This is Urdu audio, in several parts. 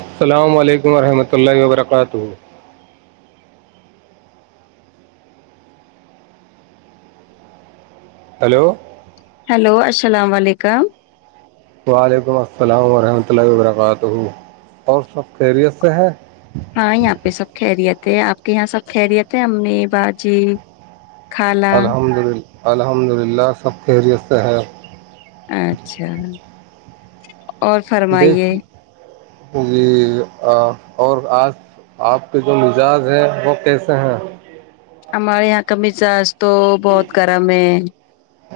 السلام علیکم ورحمۃ اللہ و برکاتہ ہلو ہیلو السلام علیکم وعلیکم السلام ورحمۃ اللہ وبرکاتہ اور سب خیریت سے ہے ہاں یہاں پہ سب کہری آپ کے یہاں سب خیریت ہے امی باجی خالہ الحمد للہ الحمد للہ سب خیریت سے ہے اچھا اور فرمائیے دیکھیے جی اور آج آپ کے جو مزاج ہیں وہ کیسے ہیں ہمار یہاں کمی تو بہت گرم ہے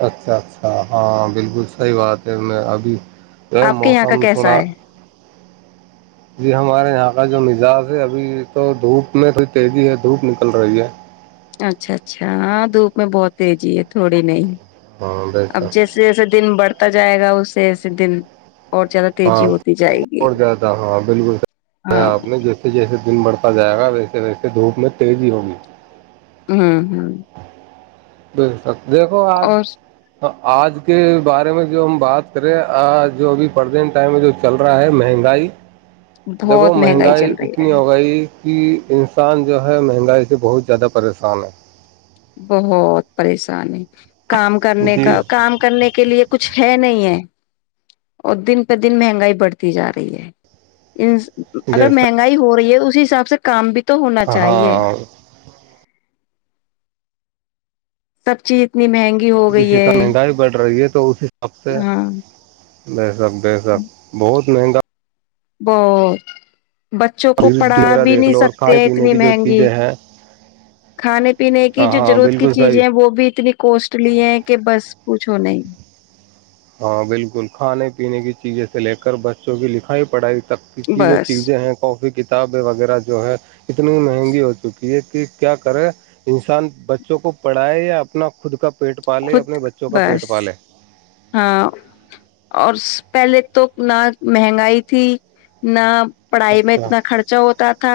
اچھا اچھا ہاں بالکل صحیح بات ہے میں ابھی جو ہے آپ کے یہاں کا موسم کیسا تھوڑا ہے جی ہمارے یہاں کا جو مزاج ہے ابھی تو دھوپ میں تھوڑی تیزی ہے دھوپ نکل رہی ہے اچھا اچھا ہاں دھوپ میں بہت تیزی ہے تھوڑی نہیں ہاں بے اب شک جیسے جیسے دن بڑھ ہوتا جائے گا اسے ایسے دن اور زیادہ ہاں تیزی ہوتی جائے گی اور زیادہ ہاں بالکل ہاں آپ نے جیسے جیسے دن بڑھتا جائے گا ویسے ویسے کے دھوپ میں تیزی ہوگی ہوں ہوں بی سک دیکھو آج اور آج کے بارے میں جو ہم بات کریں آج جو ابھی پرزینٹ ٹائم میں جو چل رہا ہے مہنگائی دیکھو بہت مہنگائی چل رہی اتنی ہے ہو گئی کہ انسان جو ہے مہنگائی سے بہت زیادہ پریشان ہے بہت پریشانی کام کرنے جی کا کام کرنے کے لیے کچھ ہے نہیں ہے اور دن پر دن مہنگائی بڑھتی جا رہی ہے اگر بےشک مہنگائی ہو رہی ہے اسی حساب سے کام بھی [unintelligible] تو ہونا چاہیے ہاں [unintelligible] سب چیز [inaudible] اتنی مہنگی ہو گئی ہے [unintelligible] چوسے [inaudible] سب سے ہاں [unintelligible] ب [inaudible] سک بے سک بہت [unintelligible] مہنگا [inaudible] ب [unintelligible] بچوں کو پڑھا وغیرہ بھی دیکھ نہیں لو اور سکتے کھانے ہیں پینے اتنی کی جو مہنگی چیزیں ہیں کھانے پینے کی ہاں جو ہاں ضرورت کی بالکل صحیح چیزیں ہیں وہ بھی اتنی کوسٹلی ہیں کہ بس [unintelligible] پوچھو نہیں [unintelligible] ہاں بالکل کھانے پینے کی چیزیں سے لے کر بچوں کی لکھائی پڑھائی [unintelligible] تک ک کی جو بس چیزیں ہیں کافی ک [unintelligible] کتابیں وغیرہ جو ہے [unintelligible] اتنی مہنگی ہو چکی [unintelligible] یہ کہ کیا کرے انسان بچوں کو پڑھائے یا اپنا خود کا [unintelligible] پیٹ پالے خود اپنے بچوں کا پیٹ بس پالے [unintelligible] ہاں اور پہلے تو نہ مہنگائی تھی نہ [unintelligible] پڑھائی میں اچھا اتنا خرچہ ہوتا تھا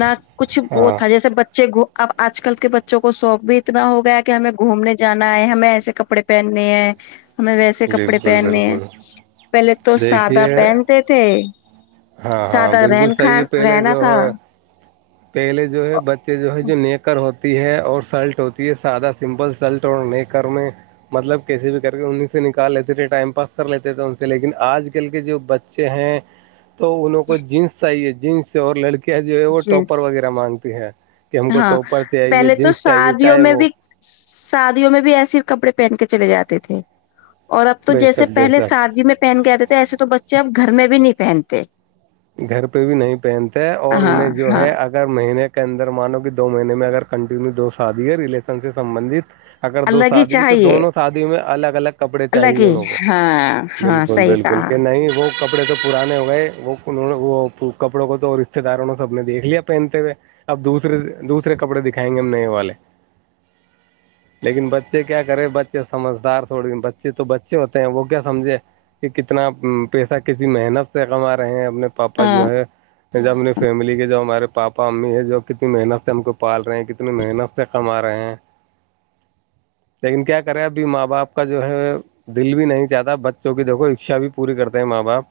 نہ کچھ وہ ہاں تھا جیسے بچے گ [unintelligible] اب آج کل کے بچوں کو شوق بھی اتنا ہو گیا ہے کہ ہمیں گھومنے جانا ہے ہمیں ایسے کپڑے پہننے [unintelligible] ہیں ہمیں ویسے کپڑے بالکل پہننے ہیں بالکل پہلے تو سادہ دیکھیے پہنتے تھے [unintelligible] ہاں ہاں بالکل رہن صحیح کھان پہلے رہنا جو تھا ہے [unintelligible] پہلے جو ہے بچے جو ہے جو نیکر ہوتے [unintelligible] ہوتی ہے اور سلٹ ہوتی ہے سادہ سمپل سلٹ اور ن کرنے مطلب کیسے بھی کر کے انہیں سے نکال لیتے تھے ٹائم پاس کر لیتے تھے ان سے لیکن آج کل کے جو بچے ہیں [unintelligible] تو انوں کو جینس چاہیے [unintelligible] جس سے اور لڑک [unintelligible] جو ہے وہ جینس ٹاپر وغیرہ مانگ [inaudible] تی ہے [inaudible] ہاں پہلے تو چاہیے شادیوں چاہے میں وہ بھی شادیوں میں بھی ایسی کپڑے پہن کے چلے جاتے تھے [unintelligible] اور اب تو بے جیسے شک بے پہلے شک شادی میں پہن کے آتے تھے ایسے تو بچ [unintelligible] جب گھر میں بھی نہیں پہنتے [unintelligible] گھر پہ بھی نہیں پہنتے اور ہاں انہیں جو ہاں ہے اگر مہینے کا اندر مانو کہ دو مہینے میں اگر کنٹینیو دو شادی ہے ریلیشن سے سبندت اگر دو الگ ہی شادی تو چاہیے دونوں شادی میں الگ الگ کپڑے الگ چاہیے ہی انوں کو ہاں ہاں بالکل صحیح بالکل کہا کہ نہیں وہ کپڑے تو پرانے ہو گئے وہ انہوں نے وہ کپڑوں کو تو رشتے داروں نے سب نے دیکھ لیا پہنتے ہوئے اب دوسرے دوسرے کپڑے دکھائیں گے ہم نئے والے لیکن بچے کیا کرے بچے سمجھدار تھوڑ بچے تو بچے ہوتے ہیں وہ کیا سمجھے کہ کتنا پیسہ کسی محنت سے کما رہے ہیں اپنے پاپا ہاں جو ہے جب اپنی فیملی کے جا ہمارے پاپا پپا امی ہے جو کتنی محنت سے ہم کو پال رہے ہیں کتنی محنت سے کما رہے ہیں لیکن کیا کرے ابھی ماں باپ کا جو ہے دل بھی نہیں چاہتا بچوں کی دیکھو اچھا بھی پوری کرتے ہیں ماں باپ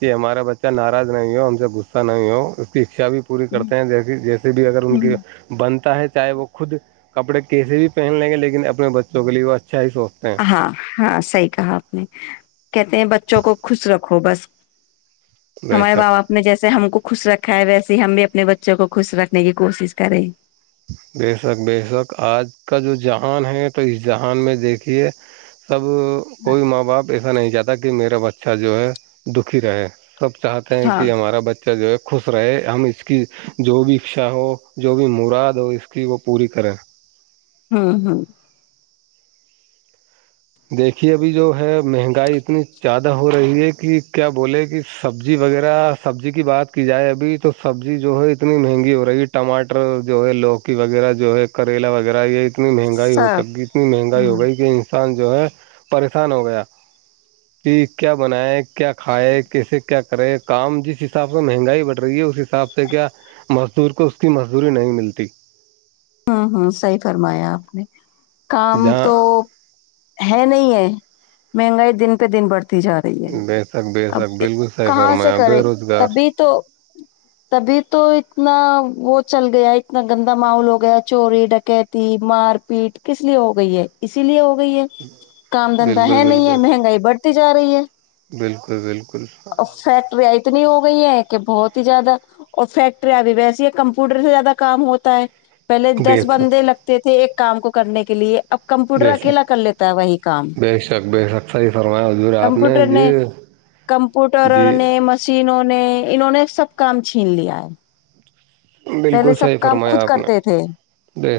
کہ ہمارے بچ ناراض نہیں ہو ہم سے گصہ نہیں ہوچشا بھی پوری کرتے ہیں جی جیسے بھی اگر ان ہوں، کی بن ہے چاہے وہ خود کپڑے کیسے بھی پہن لیں گے لیکن اپنے بچوں کے لیے وہ اچھا ہی سوچتے ہیں ہاں ہاں صحیح کہا آپ نے ہیں بچوں کو خوش رکھو بس بے ہمارے شک ماںاپ نے جیسے ہم کو خوش رکھا ہے ویسے ہم بھی اپنے بچوں کو خوش رکھنے کی کوشش کریں بے شک بے شک آج کا جو جہان ہے تو اس جہان میں دیکھیے تب کوئی ماں باپ ایسا نہیں چاہتا کہ میرا بچہ جو ہے دکھی رہے سب چاہتے ہیں ہاں کہ ہمارا بچہ جو ہے خوش رہے ہم اس کی جو بھی اچشا ہو جو بھی مراد تو اس کی وہ پوری کریں ہوں ہاں دیکھیے ابھی جو ہے مہنگائی اتنی زیادہ ہو رہی ہے کہ کیا بولے کہ سبزی وغیرہ سبزی کی بات کی جائے ابھی تو سبزی جو ہے اتنی مہنگی ہو رہی ہے ٹماٹر جو ہے لوکی وغیرہ جو ہے کریلا وغیرہ یہ اتنی مہنگائی ہو سب سک گی اتنی مہنگائی ہاں ہو گئی کہ جو ہے پریشان ہو گیا کہ کیا بنایا کہ کیا کھاائے کیسے کیا کرے کام جس حساب سے مہنگائی بڑھ رہی ہے اس حساب سے کیا مزدور کو اس کی مزدوری نہیں ملتی ہوں ہوں صحی فرمایا آپ نے کام جہاں تو ہے نہیں ہے مہنگائی دن پہ دن بڑتی جا رہی ہے بے شک بے اب شک بالکل صحیح کہاں سے فرمایا بے کرے روزگار تبھی تو تبھی تو نہ وہ چل گیا اتنا گندا ماحول ہو گیا چوری ڈکیتی مار پیٹ کس لیے ہو گئی ہے اسی لیے ہوگئی گئی ہے کام دھندا ہے بالکل نہیں ہے بالکل مہنگائی بڑھتی جا رہی ہے بالکل بالکل اور فیکٹریاں اتنی ہو گئی ہیں کہ بہت زیادہ اور فیکٹریاں بھی ویسے یہ کمپیوٹر سے زیادہ کام ہوتا ہے پہلے بے دس شک بندے لگتے تھے ایک کام کو کرنے کے لیے اب کمپیوٹر بے شک اکیلا کر لیتا ہے وہی کام بے شک بے شک صحیح فرمایا حضور آپ کمپیوٹر نے جی کمپوٹر جی نے مشینوں نے انہوں نے سب کام چھین لیا ہے بالکل پہلے سب کام خود کرتے تھے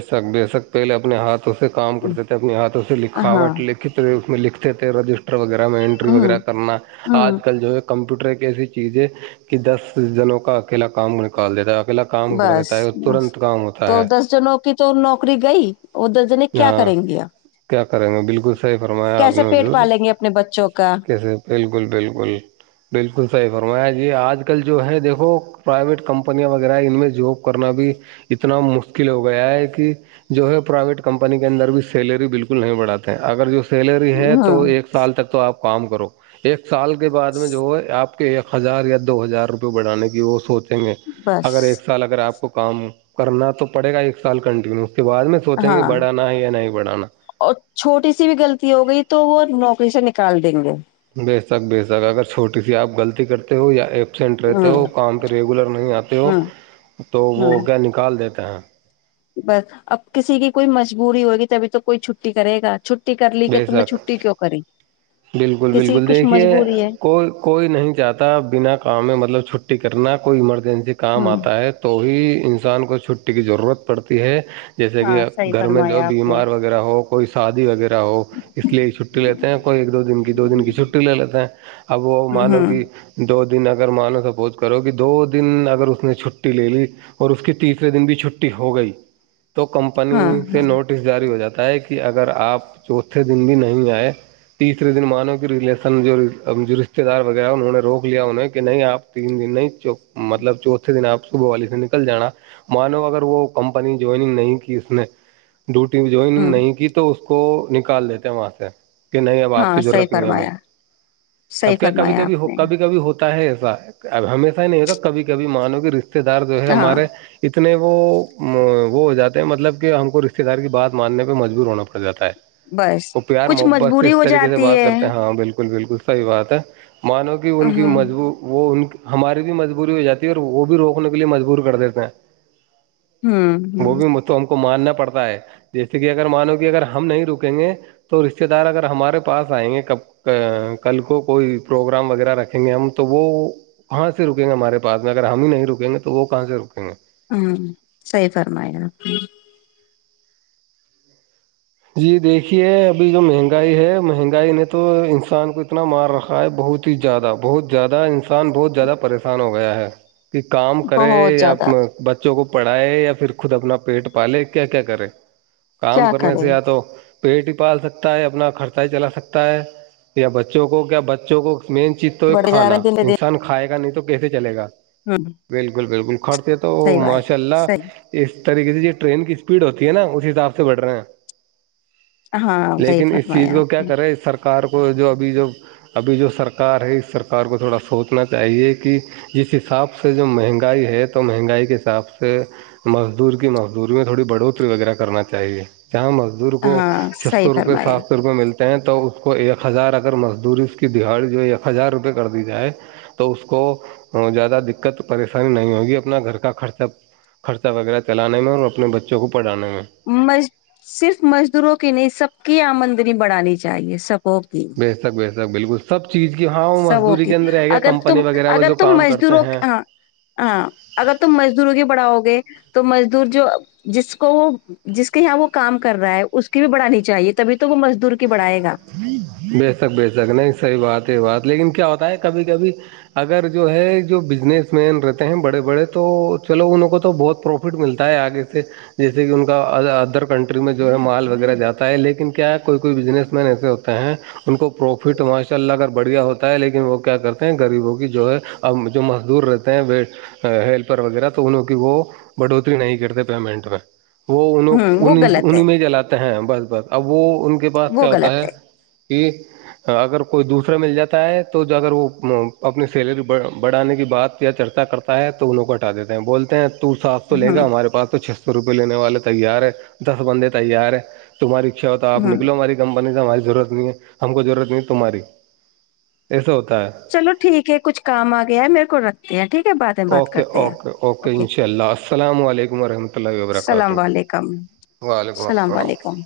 س بے شک پہلے اپنے ہاتھ سے کام کرتے تھے اپنے ہاتھوں ہاں لکھاوٹ لکھت لکھتے تھے رجسٹر وغیرہ میں اینٹری ہوں وغیرہ کرنا ہوں آج کل جو ہے کمپیوٹر ایک ایسی چیز ہے کہ دس جنوں کا اکیلا کام نکال دیتا ہے اکیلا کام کر بس دیتا ہے اور بس ترنت کام ہوتا تو ہے دس جنوں کی تو نوکری گئی وہ دس جنے کیا ہاں کریں گے آپ کیا کریں گے بالکل صحیح فرمایا آپ کیسے نے پیٹ حضور پالیں گے اپنے بچوں کا کیسے بالکل بالکل بالکل صحیح فرمایا یہ آج کل جو ہے دیکھو پرائیویٹ کمپنیاں وغیرہ ان میں جاب کرنا بھی اتنا مشکل ہو گیا ہے کہ جو ہے پرائیویٹ کمپنی کے اندر بھی سیلری بالکل نہیں بڑھاتے اگر جو سیلری ہے ہاں تو ایک سال تک تو آپ کام کرو ایک سال کے بعد میں جو آپ ایک ہزار یا دو ہزار روپئے بڑانے کی وہ سوچ ہ گے بس اگر ایک سال اگر آپ کو کو کام کرنا تو پڑے گا ایک سال کنٹینیو اس کے بعد میں سوچیں گے ہاں بڑھانا ہے یا نہیں بڑھانا اور چھوٹی سی بھی غلطی ہو گئی تو وہ نوک پشا نکال دیں گے بیے تک بیے تک اگر چھوٹی سی آپ غلطی کرتے ہو یا ایبسینٹ رہتے ہوں ہو کام پہ ریگولر نہیں آتے ہو ہوں تو وہ ہو ہوں گیا نکال دیتے کہاں بس اب کسی کی کوئی مجبوری ہوگی ت ابھی تو کوئی چھٹی کرے گا چ بے شک بالکل کسی کی بالکل کچھ دیکھیے مجبوری ہے کوئی کوئی نہیں چاہتا بنا کام میں مطلب چھ ٹکٹ نہ کوئی ایمرجنسی کام ہوں آتا ہے تو ہی انسان کو چھٹی کی ضرورت پڑتی ہے جیسے ہاں کہ صحیح گھر میں جو فرمایا آپ نے بیمار وغیرہ ہو کوئی شادی وغیرہ اس لیے چھٹی لیتے ہیں کوئی ایک دو دن کی دو دن کی چھٹی لے لیتے ہیں اب وہ ہوں مانو ہوں کہ دو دن اگر مانو سپوز کرو کہ دو دن اگر اس نے چھٹی لے لی اور اس کی تیسرے دن بھی چھٹی ہو گئی تو کمپنی ہاں سے ہاں نوٹس جاری ہو جاتا ہوتا ہے کہ اگر آپ چوتھے دن بھی نہیں آئے تیسرے دن مانو کی ریلیشن جو جو رشتے دار وغیرہ انہوں نے روک لیا انہیں کہ نہیں آپ تین دن نہیں مطلب چوتھے دن آپ صبح والی سے نکل جانا مانو اگر وہ کمپنی جوائننگ نہیں کی اس نے ڈیوٹی جوائنگ ہوں نہیں کی تو تو نکال لیتے ہیں وہاں سے کہ نہیں اب آپ ہاں کی صحیح ضرورت نہیں ہے ہمیں فرمایا صحیح اب کیا کبھی فرمایا کبھی آپ ہو نے کبھی کبھی ہوتا ہے ایسا اب ہمیشہ ہی نہیں ہوتا کبھی کبھی مانو کی رشتے رشتے دار جو ہے ہاں ہمارے اتنے وہ وہ ہو جاتے ہیں مطلب کہ ہم کو رشتے دار کی بات ماننے پہ مجبور ہونا پڑ جاتا ہے بس وہ پیار کچھ محبت سے مجبوری اس ہو طریقے سے جاتی بات ہے کرتے ہیں ہاں بالکل بالکل صحی بات ہے مانو کہ ان کی ہوں مضبوط وہ ان ہماری بھی مجبوری ہو جاتی ہے اور وہ بھی روکنے کے لیے مجبور کر دیتے ہیں ہوں ہ وہ بھی تو ہم ماننا پڑتا ہے جیسے کہ اگر مانو کہ اگر ہم نہیں رک رکیں گے تو رشتے دار اگر ہمارے پاس آئیں گےب کل کو کوئی پروگرام وغیرہ رکھیں گے ہم تو وہ کہاں سے رکیں گے ہمارے پاس میں اگر ہم ہی نہیں رکیں گے تو وہ کہاں سے رکیں گے ہوں سی فرم جی دیکھیے ابھی جو مہنگائی ہے مہنگائی نے تو انسان کو اتنا مار رکھا ہے بہت ہی زیادہ بہت زیادہ انسان بہت زیادہ پریشان ہو گیا ہے کہ کام کرے بہت یا زیادہ ب بچوں کو پڑھائے یا پھر خود اپنا پیٹ پالے کیا کیا کرے کام کیا کرنے کرے سے آیاد پیٹ ہی پال سکتا ہے اپنا خرچہ ہی چلا سکتا ہے یا بچوں کو کیا بچوں کو مین چیز تو ہے بڑے جا کھانا رہے دن دن انسان کھائے گا نہیں تو تو کیسے چلے گا ہوں بالکل بالکل کھڑتے تو صحیح بات ماشاء اللہ صحیح اس طریقے سے جو ٹرین کی اسپیڈ ہوتی ہے نا اس حساب سے بڑ رہے ہیں ہاں صحیح لیکن اس چیز فرمایا کو آپ کیا نے کرے سرکار سرکار کو جو ابھی جو ابھی جو سرکار ہے اس سرکار کو تھوڑا سوچنا چاہیے کہ جس حساب سے جو مہنگائی ہے تو مہنگائی کے حساب سے مزدور کی مزدوری میں تھوڑی بڑھوتری وغیرہ کرنا چاہیے جہاں مزدور کو ہاں چھ صحیح سو روپئے فرمایا سات سو روپئے ملتے ہیں تو اس کو ایک ہزار اگر مزدوری اس کی دہاڑی جو ہے ایک ہزار روپئے کر دی جائے تو اس کو زیادہ دقت پریشانی نہیں ہوگی اپنا گھر کا خرچہ خرچہ وغیرہ چلانے میں اور اپنے بچوں کو پڑھانے میں مج صرف مج دروں کی نہیں سب کی آمدنی بڑانی چاہیے سب اوکی س بالکل سب چیز کی ہاں وہ سب مزدوری اک کے اندر رہ گیا اگر کمپنی تم وغیرہ میں اگر جو تم کام کرتے مزدوروں ہیں ہاں ہاں اگر تم مزدوروں کی بڑھاؤ گے تو مزدور جو جس کو وہ جس کے یہاں وہ کام کر رہا ہے اس کی بھی بڑھانی چاہیے تبھی تو وہ مزدور کی بڑھائے گا بیچ تک بیچ تک نہیں صحیح بات بات لیکن کیا ہوتا ہے کبھی کبھی اگر جو ہے جو بزنس مین رہتے ہیں بڑے بڑے تو چلو ان کو تو بہت پروفٹ ملتا ہے آگے سے جیسے کہ ان کا ادر کنٹری میں جو ہے مال وغیرہ جاتا ہے لیکن کیا ہے کوئی کوئی بزنس ایسے ہوتے ہیں ان کو پروفٹ ماشاء اللہ اگر بڑھیا ہوتا ہے لیکن وہ کیا کرتے ہیں غریبوں کی جو ہے ا جو مزدور رہتے ہیں ہیلپر وغیرہ تو انوں کی وہ بڑھوتری نہیں کرتے پیمنٹ میں وہ ان ہوں وہ ان غلط ہے ان میں جلاتے ہیں بس بات اب وہ ان کے وہ کیا ہوتا غلط ہے کہ اگر کوئی دوسرا مل جاتا ہے تو اگر وہ اپنی سیلری بڑھانے کی بات یا چرچا کرتا ہے تو انہوں کو ہٹا دیتے ہیں بولتے ہیں توور صاف تو لے گا ہوں ہمارے پاس تو چ روپئے لینے والے تیار ہیں دس بندے تیار ہیں تمہاری ہوتا آپ ہوں نکلو ہماریے ب ہماری ضرورت نہیں ہے ہم کو ضرورت نہیں ہے تمہاری ایسے ہوتا ہے چلو ٹھیک ہے کچھ کام آ گیا ہے میرے کو رکھ یہ ھیک اوکے اوکے اوکے انشاء اللہ السلام علم رحمۃہ السلام علیکم وعلیکم اللام السلام علیکم